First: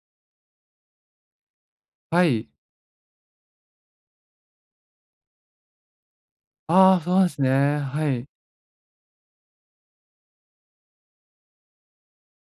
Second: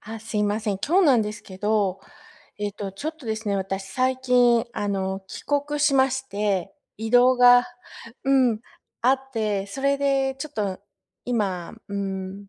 すいません。今日なんですけど、はい。ちょっとですね、私最近、帰国しまして、ああ、移そうなんで動すが ね。は い。うん、あって、それでちょっと今、うん、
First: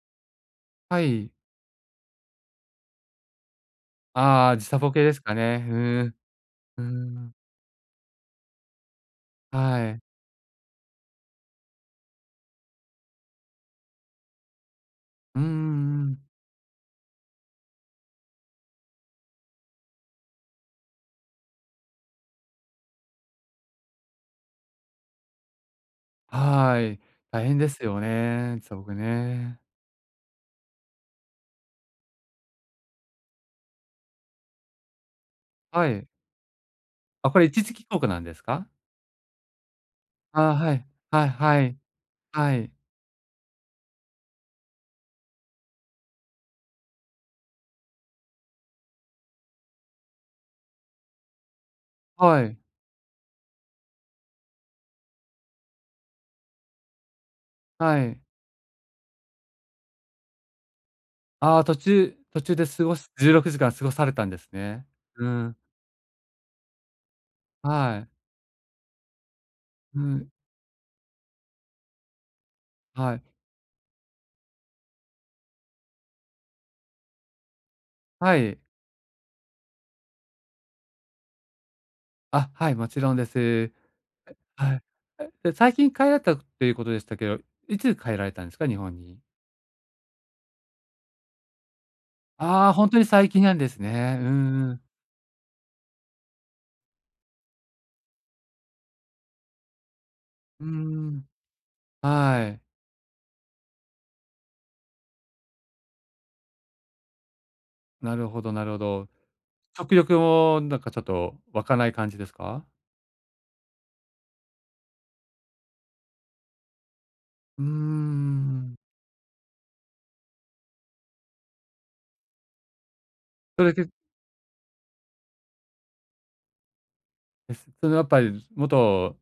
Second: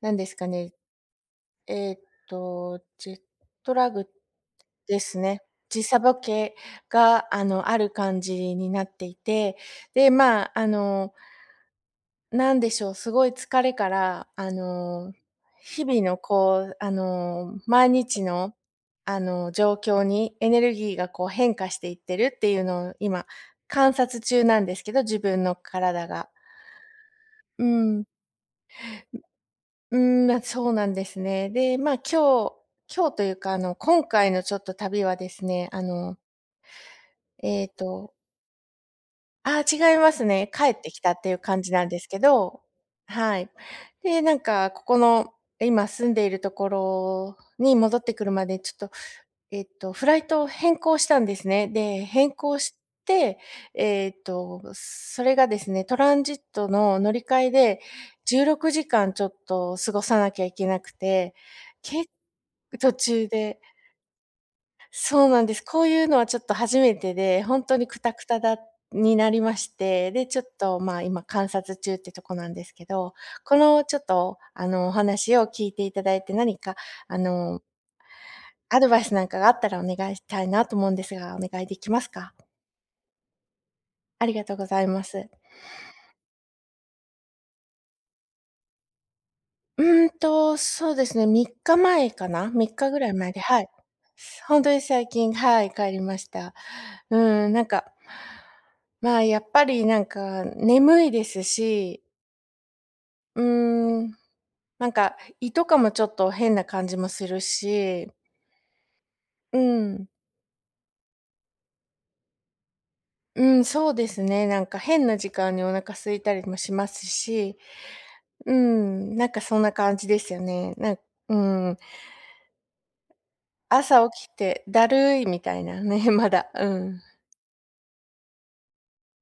なんですかね、はい。えっジェットラグああ、時差ボでケですすかね。ね。う時差ーボん。ケうーが、ん。ある感じになっていて、はい。で、まあ、なんでしょう、すごい疲れから、うんう日々のん、こう、毎日の、状況にエネルギーがこう変化していってるっていうのを今観察中なんですけど、自分の体が。はい。大変うですよん。ね、時差ボケね。うーん、ま、そうなんですね。で、ま、あ今日というか、今回のちょっと旅はですね、はい。あ、これ一え時っ帰国となんですか？ああ、違いますあね。あ、帰はっい。てきたっはいていうは感じい。なんですけはど、い。はい。で、なんかここの、今住んでいるところに戻ってくるまで、ちょっと、フライトを変更したんですね。で、変はい。更して、それがですね、トランジットの乗り換えではい。16時間ちょっと過ごさなきゃいけなくて、ああ、途中途中でけ過途ごす、中16時で間過ごされたんですね。そううなんでん。す。こういうのはちょっと初めてで、ほんとにはクい。タクタになりましうて、で、ん。ちょっと、まあ、今観察中ってとこなんですけはど、い。このちょっと、お話を聞いていただいて、何か、あの、はい。アドバイスなんかがあったらお願いしたいなと思うんですが、お願いできますか？あ、はい、もちろんです。ありがとうごはざい。います。で、最近帰られたっていうことでしたけど、いつ帰られたんですか？日本に。うーんと、そうですね、3日前かな、ああ、3ほん日とぐにらい最前近で、なんはでい。すね。うんほんとうにん。最近、はい、帰りました。うーん、なんか、まあ、やっぱりなんかうー眠いでん。すし、はい。うーん、なんか胃とかもちょっと変な感じもするし、なるほどなるほど。う食ん。欲もなんかちょっと湧かない感じですか？うん、そうですね、なんか変な時間にお腹空いたりもしますし、うーうん。ん、なんかそんな感じですよね。うーん、それで朝起きてだるいみたいなね、まだ、うん。です。そのやっぱり元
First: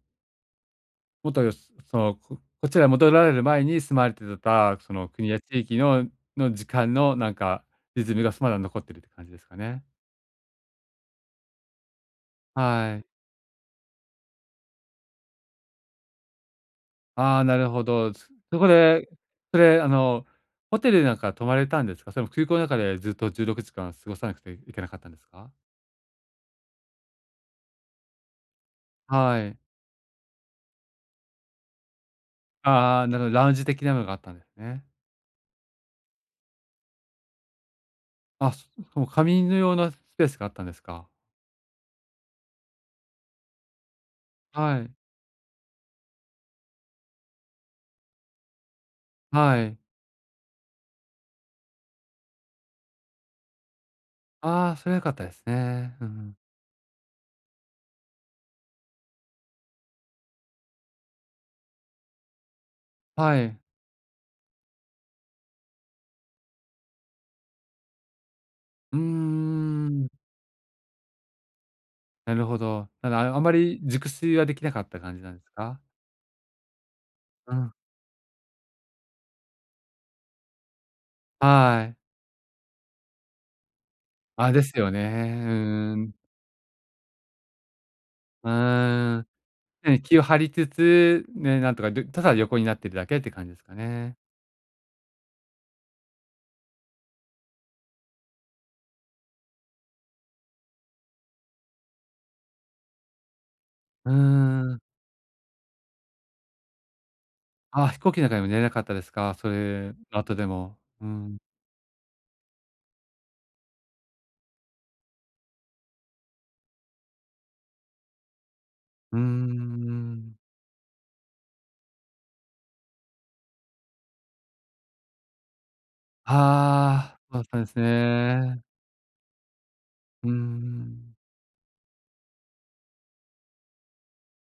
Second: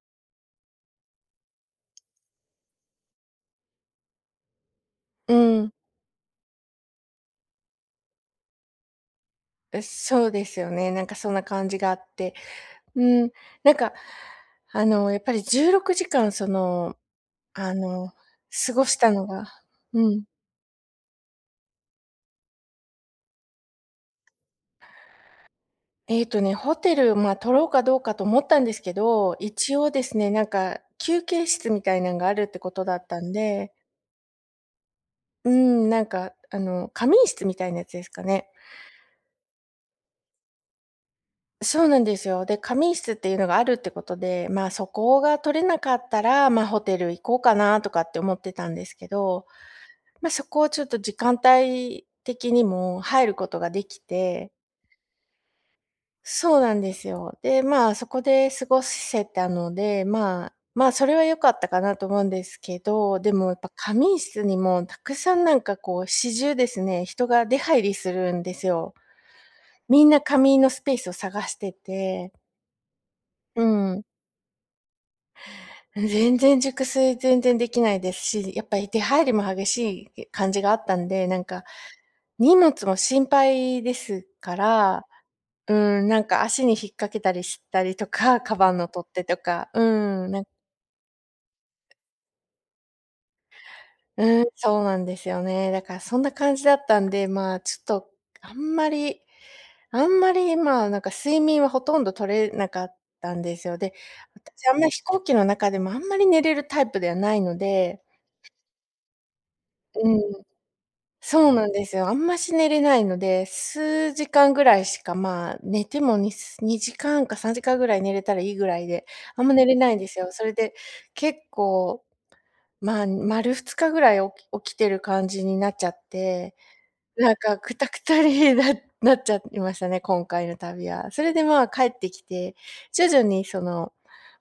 元よその、こちら戻られる前に住まれてたその国うや地ん。域のの時間のなんかリズムがまだ残ってるって感じですかえ、ね。そうですよね。なんかそんな感じがあって。はい。うん、なんか、やっぱり16時間その、ああ、なるあほど。の、そ、そこ過ごしで、たのがそれ、うん。ホテルなんか泊まれたんですか？それも空港の中でずっと16時間過ごさなくていけなかったんですか？えっとね、ホテル、ま、あ取ろうかどうかと思ったんですけど、はい。一応ですね、なんか休憩室みたいなのがあるってことだああ、っなたるほんど、ラウンジで、的なのがあったんですね。うん、なんか仮眠室みたいなやつですかね。あ、そ、もう仮眠のようなスペースがあったんですか？そうなんですよ。で、仮眠室っていうのがあるってことで、まあ、はそい。こが取れなかったら、まあ、ホテル行こうかなとかって思ってたんですけど、はい。まあ、そこをちょっと時間帯的にも入ることができてああ、それは良かったですね。うん、そうなんですよ。で、まあ、そこで過ごせたので、まあ、まあ、それは良かったかなと思うんですけど、ではもやい。っぱ仮眠室にもたくさんなんかこう始終ですね、人が出入りするんですよ。うーみん、んな仮眠のスペースを探してて。なるほど。ただ、ああまうりん。熟睡はできなかった感じなんですか？全然熟睡全う然でん。きないですし、やっぱり手入りも激しい感じがあったんで、なんか、はい。荷物も心配ですあ、かですよね。うら、うんうん、ん。なんか足に引っ掛けたりしたりとか、うカバンの取っー手ん。とか、うね、気をん、張りつつ、ね、なんとか、でただ横になってるだけって感じですかね。うん、そうなんですよね。だからそんな感じだったんで、まあ、ちょっとあんまりあんまり、まあ、なんか睡眠はほとんど取れなかったんですよ。で、う私ーあん。んまり飛行機の中でもあんまり寝れるタイプではないのあ、飛で、行機の中でも寝れなかったですか？それうん。後でも。うん。そうなんですよ。あんまし寝れないので、数時間ぐらいしか、まあ、寝てもにす2時間か3時間ぐらい寝れたらいいぐらいで、うーあんま寝れないんですよ。ん。それで、結構、まあ、丸2日ぐらい起きてる感じになっちゃって、ああ、そなうんだっかたんでくすたくたに ね。なっちゃいましたね、今うー回の旅は。ん。それで、まあ、帰ってきて、徐々にその、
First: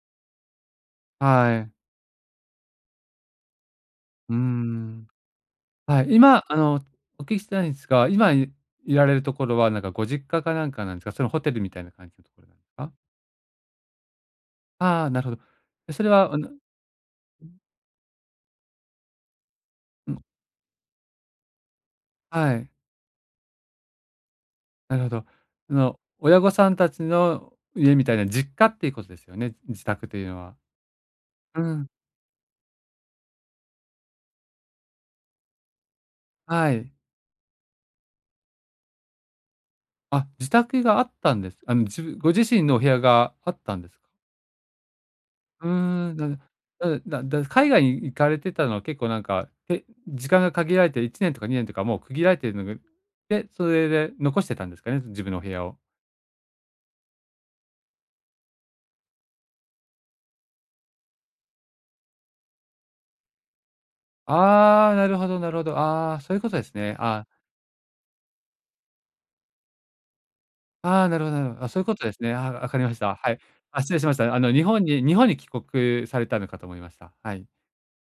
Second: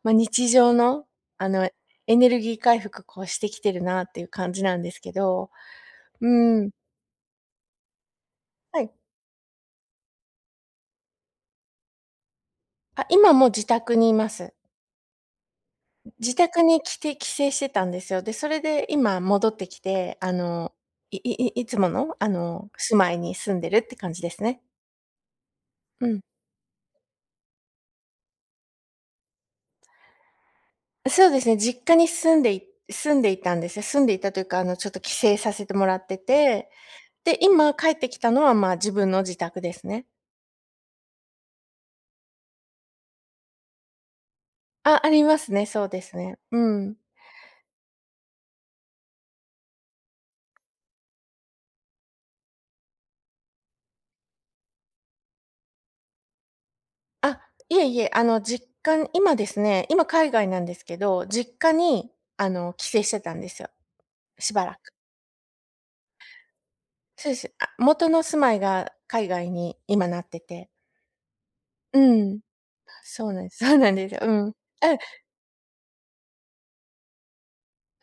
まあ、日常の、あはの、い。エネルギー回復、こう、してきてるなっていううー感じなんですん。けど。はい、う今、ーん。お聞きしたいんですが、今いはい。いられるところは、なんかご実家かなんかなんですか？それホテルみたいな感じのところなんですか？あ、今もう自宅にいます。ああ、なるほど。それは、自宅に来て帰省してたんですよ。で、それで今戻ってきうて、ん、いいいいつもの、はい。住まいに住んでるって感じですね。なるほど。その、うん。親御さんたちの家みたいな実家っていうことですよね？自宅というのは。そうですね、う実ん、家に住んでいたんですよ。住んでいたというか、ちょっと帰省させてもらってて、はい。で、今帰ってきたのは、まあ、自分の自宅ですね。あ、自宅があったんです。自分ご自身のお部屋があったんですか？あ、ありますうね、ーそうですん、な、ね。うん。海外に行かれてたのは結構なんか、え、時間が限られて1年とか2年とかもう区切られてるのがで、それで残してたんですかね？自分のお部屋を。あ、いえいえ、実家に今ですね、今海外なんですけど、実家に、帰省してたんですよ。しばらあく。あ、なるほどなるほど。ああ、そういうことですね。ああ、そうです。あ、元の住まいが海外に今なってて。ああ、なるほどなるほど。あ、そういうこうとですね。ん。あ、わかりました。そはうい。なんです そうあ、な失ん礼しでますしよ。うた。ん。うん。日本に帰国されたのかと思いました。はい。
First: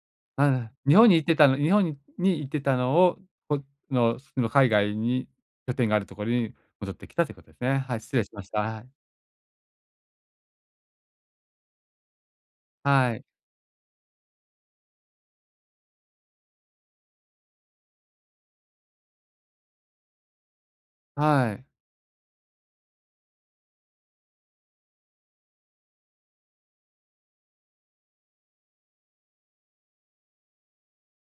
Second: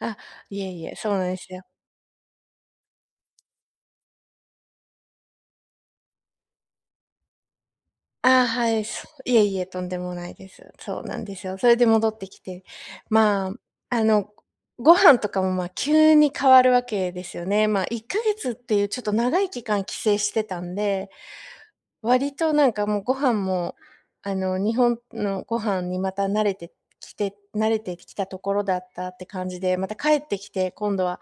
あ、あいえあ、いえ、日本そにう行っなんてでたすの、よ。日本に行ってたのを、こ、の、その海外に拠点があるところに戻ってきたということですね。はい、失礼しあまあ、した。ははい、い。そう。いえいえ、とんでもないです。そうなんですよ。それで戻ってきて、はい。まあ、あの、ご飯とかも、まあ、急に変わるわけですよね。まあ、1ヶ月っていうちょっと長い期間帰省してたんではい。割となんかもうご飯も、日本のご飯にまた慣れてきたところだったって感じで、また帰ってきて、今度は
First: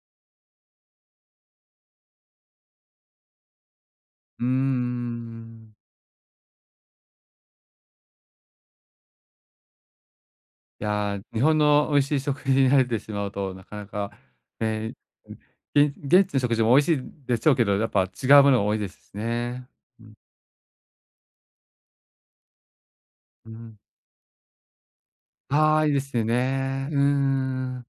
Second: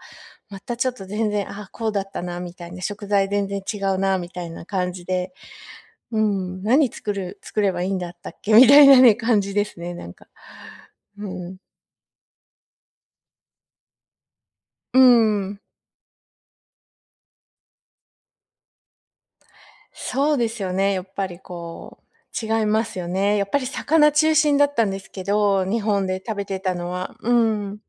またちょっと全然、あこうだったなみたいな、食材全然違うなみうたーいな感じで、ん。うん、何作る作ればいいんだったっけみたいなね、感じですね、なんか。いや、う日ん。本の美味しい食事に慣れてしまうと、なかなか、えうん。え、げ現地の食事も美味しいでしょうけど、やっぱ違うものが多いですしね。うん、そうですよね、やっぱりこう、違いますよね。やうっぱりん。魚中心だったんですけど、あ日あ、いいで本すでよ食べてたね。のうは。うんん。ん、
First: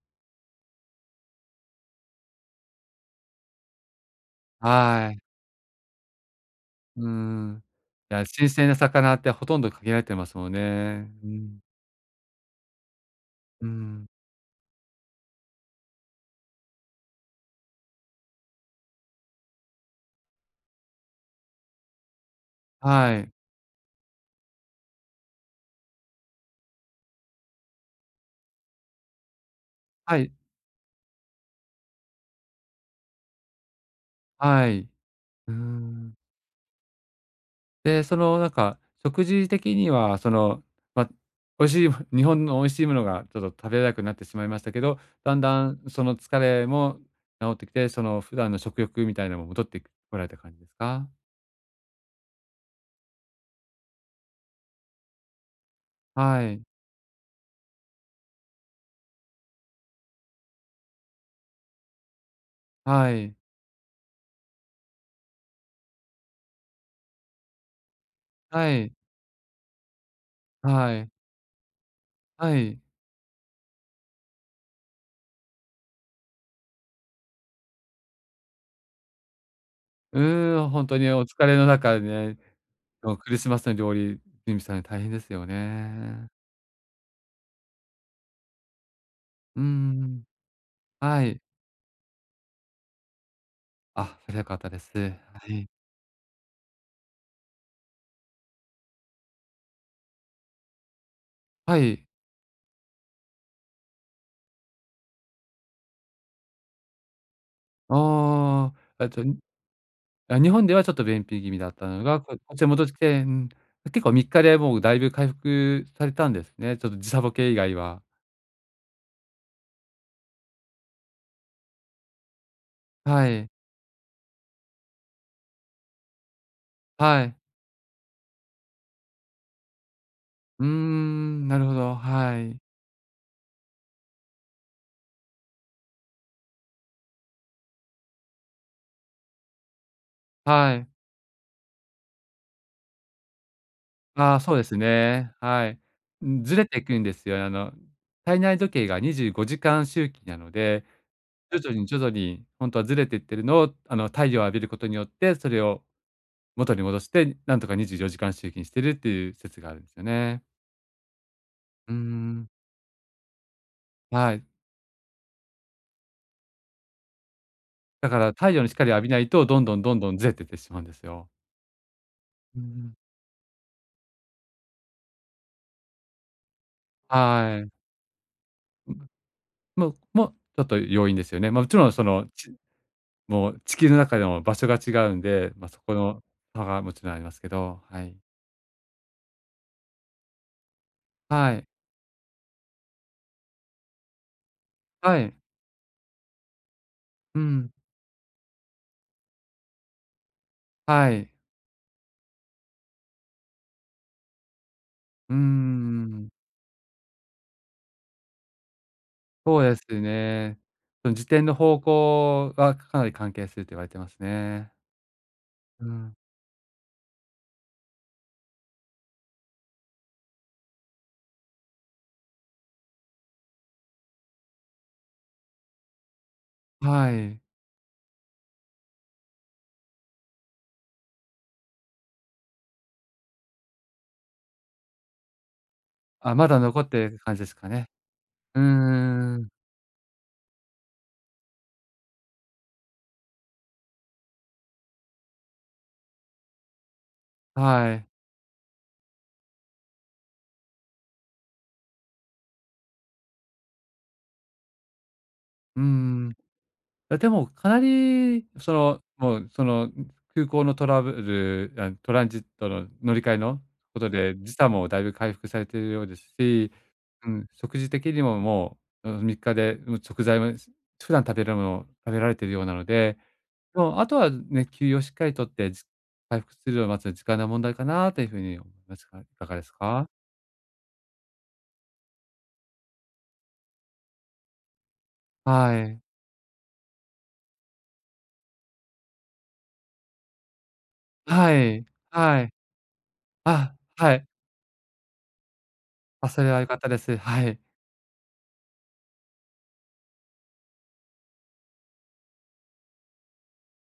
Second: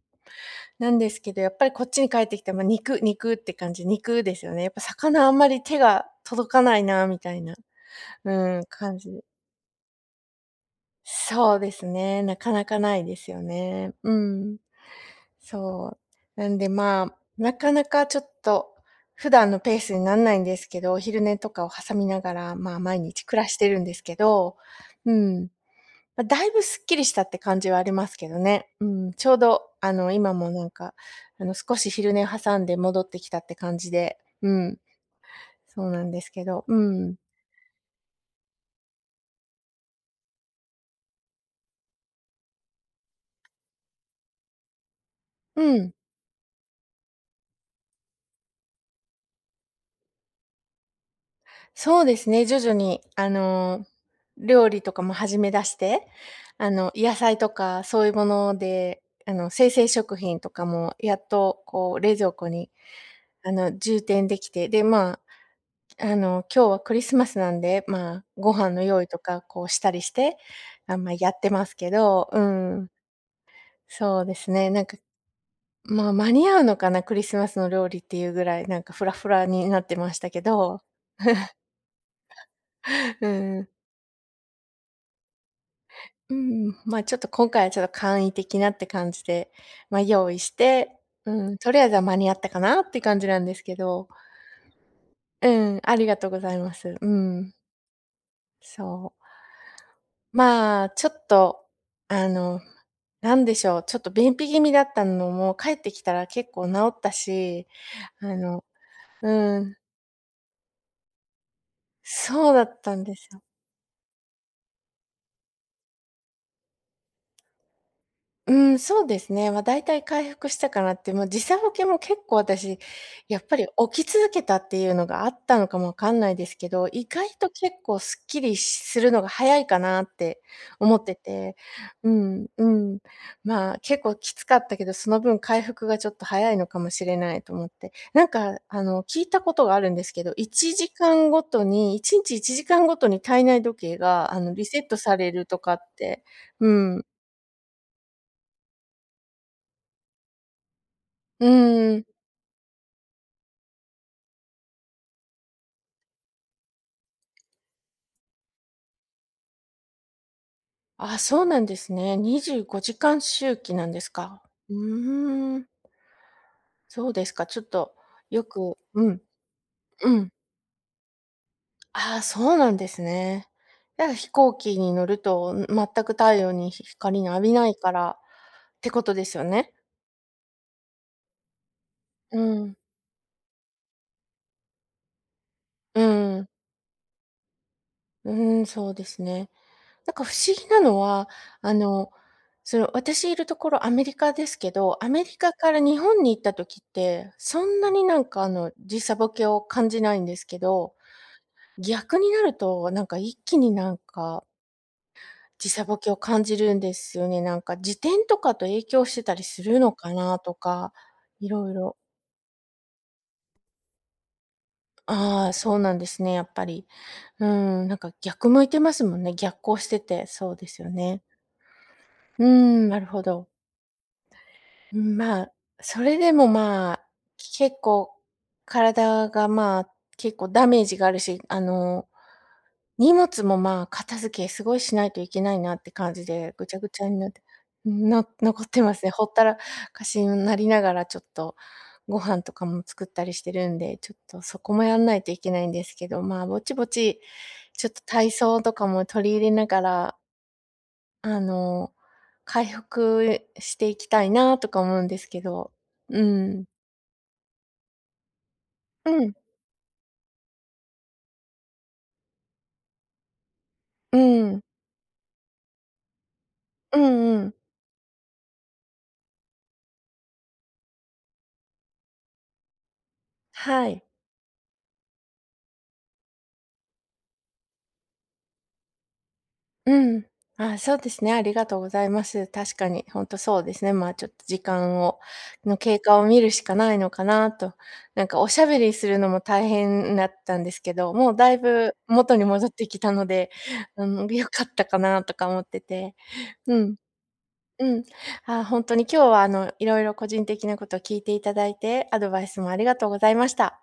なんですけど、やっぱりこっちに帰ってきてまあ肉って感じ、肉ですよね。やっぱはい。魚あんまり手が届かないなうみたいんな、ん。いや、新うん、鮮な魚ってほとんど限られてますもんね。うそん。うですね、なかなかないですようーね。ん。うん。そう。なんで、まあ、なかなかちょっと普段のペースになんないんですけど、お昼寝とかを挟みながら、まあ、毎は日い。暮らしてるんですけど、うん。まあ、だいぶすっきりしたって感じはありますけどね。うん、ちょうど、はい。今もなんか、少し昼寝挟んで戻ってきたって感じで、うはん、い。うーそうなんん。ですけど、うん。で、その、なんか、食事的には、その、ま、美味しい日本の美味しいものがちょっと食べれなくなってしまいましたけど、だんだうんん、その疲れも治ってきて、その普段の食欲みたいなのも戻ってこられた感じですか？そうですね、徐々に、料理とかも始め出して、野菜とかそういうもので、生鮮食品とかもやっとこう冷蔵庫に、はい。充填できて、で、今日はクリスマスなんで、まあ、ご飯はのい。用意とか、こうしたりして、はあ、い。まあ、やってますけど、うはい。はい。ん、そうですね、なんか、まあ、間に合うのかな、クリスマスの料理っていうぐらい、なんかフラフラになってましうたけーん、ど、ほんとにお疲れの中ね、その うクリスマスん、の料理準備されるの大変ですよね。うん、まあ、ちょっと今回はちょっと簡易的なって感じで、うまあ、ん、用意して、はい。うん、とりあえずは間に合ったかなって感じなんですけど、あ、それは良かったです。はい。うん、ありがとうございます。うん、そう。ちょっと、はい。あの、なんでしょう、ちょっと便秘気味だったのも、帰ってきたら結構治ったし、あのああ、えと、に、うん、あ、日本ではちょっと便秘気味だったのが、こ、こそうっちだへっ戻ってたきんでて、うす。ん、結構3日でもうだいぶ回復されたんですね。ちょっと時差ボケ以外は。うん、そうですね。大体回復したかなって、もう時差ボケも結構私、はやっい。ぱり起き続けたっていうのがあったのかもわかんないですけど、意は外い。と結構すっきりするのが早いかなってうー思ってん、て、なるほど、うはん、い。うん。結構きつかったけど、その分回復がちょっと早いのかもしれないと思って。なんか、聞いたことがあるんですけど、は1い。時間ごとに、1日1時間ごとに体内時計あが、あ、そうでリすセットさね。れるとはかい。ってん、ずれうていくんん、ですよ。体内時計が25時間周期なので、う徐々にー徐ん。々に本当はずれていってるのを、太陽を浴びることによって、それを元に戻して、なんとか24時間周期にしてるっていう説があるんですよね。あ、そうなんでうすーね。ん。25時間周期なんですはか。い。うーん、そうですか。ちょっとだからよ太陽のく光を浴びうなん、いと、どんどんどんうどんずん。れてってしまうんですよ。ああ、そううなんでん、すね。だから飛行機に乗ると、全く太陽に光が浴びはない。いからってことですよね。もうちょっと要因ですよね。まあ、もちろんそのうち、ん、もう地球の中でも場所が違うんで、まあ、そこうのん、差がもちろんありますけど、はい。うん、そうですね。なんか不思議なのは、はい。あの、私いるところアメリカですけど、アはメい。リカから日本に行った時って、うそん。んなになんか時差ボケを感じないんですけど、はい。逆になると、なんか一気になんか、うー時差ボケをん。感じるんですよね。なんか時点とかと影響してたりそうすでるのすかなとね。か、その自転いのろい方ろ。向がかなり関係すると言われてますね。ああ、そううなんでん。すね、やっぱり。うん、なんか逆向いてますもんね。逆行してて、そうですよね。うーん、なるほど。ん、まあ、それでも、はい。結構体が、結構ダメージがあるし、荷物も、片付けすごいしないといけないなって感じあ、まで、だぐち残ゃっぐちてゃにるなっ感じて、ですかね。のう残ってますね。ほっんたん、らかしになりながら、ちょっとご飯とかも作ったりしてるんで、ちょっとそこもやんないといけないんですけど、ぼちぼち、ちょっはとい。体操とかも取り入れながらあの、回復していきたいなとか思うんですけど。うーううん、ん。あ、でも、かなり、その、うん。もう、その、空港のトラブル、あ、トランジットの乗り換えのことうで、時ん。差もだいぶ回復されているようですし、うんううん、ん。食事的にももう、うん、3日で、もう食材もす、普段食べるものを食べられているようなので、はもうい。あとはね、休養をしっかりとって、じ、回復するのを待つ時間の問題かなというふうに思いますが、いかがですうか？ん。あ、そうですね、ありがとうございます。確かに、ほんとそうですね。ちょっと時間をはの経い。過を見るしかないのかなと。なんかおしゃべりするのも大変だったんですけど、もうだはいい。ぶ元はにい。戻ってきたので、あ、うはい。ん、良かったかなとか思ってて。あ、それは良かうったん。です。はい。うん。あ、本当に今日はいろいろ個人的なことを聞いていただいて、アドバイスもありがとうございました。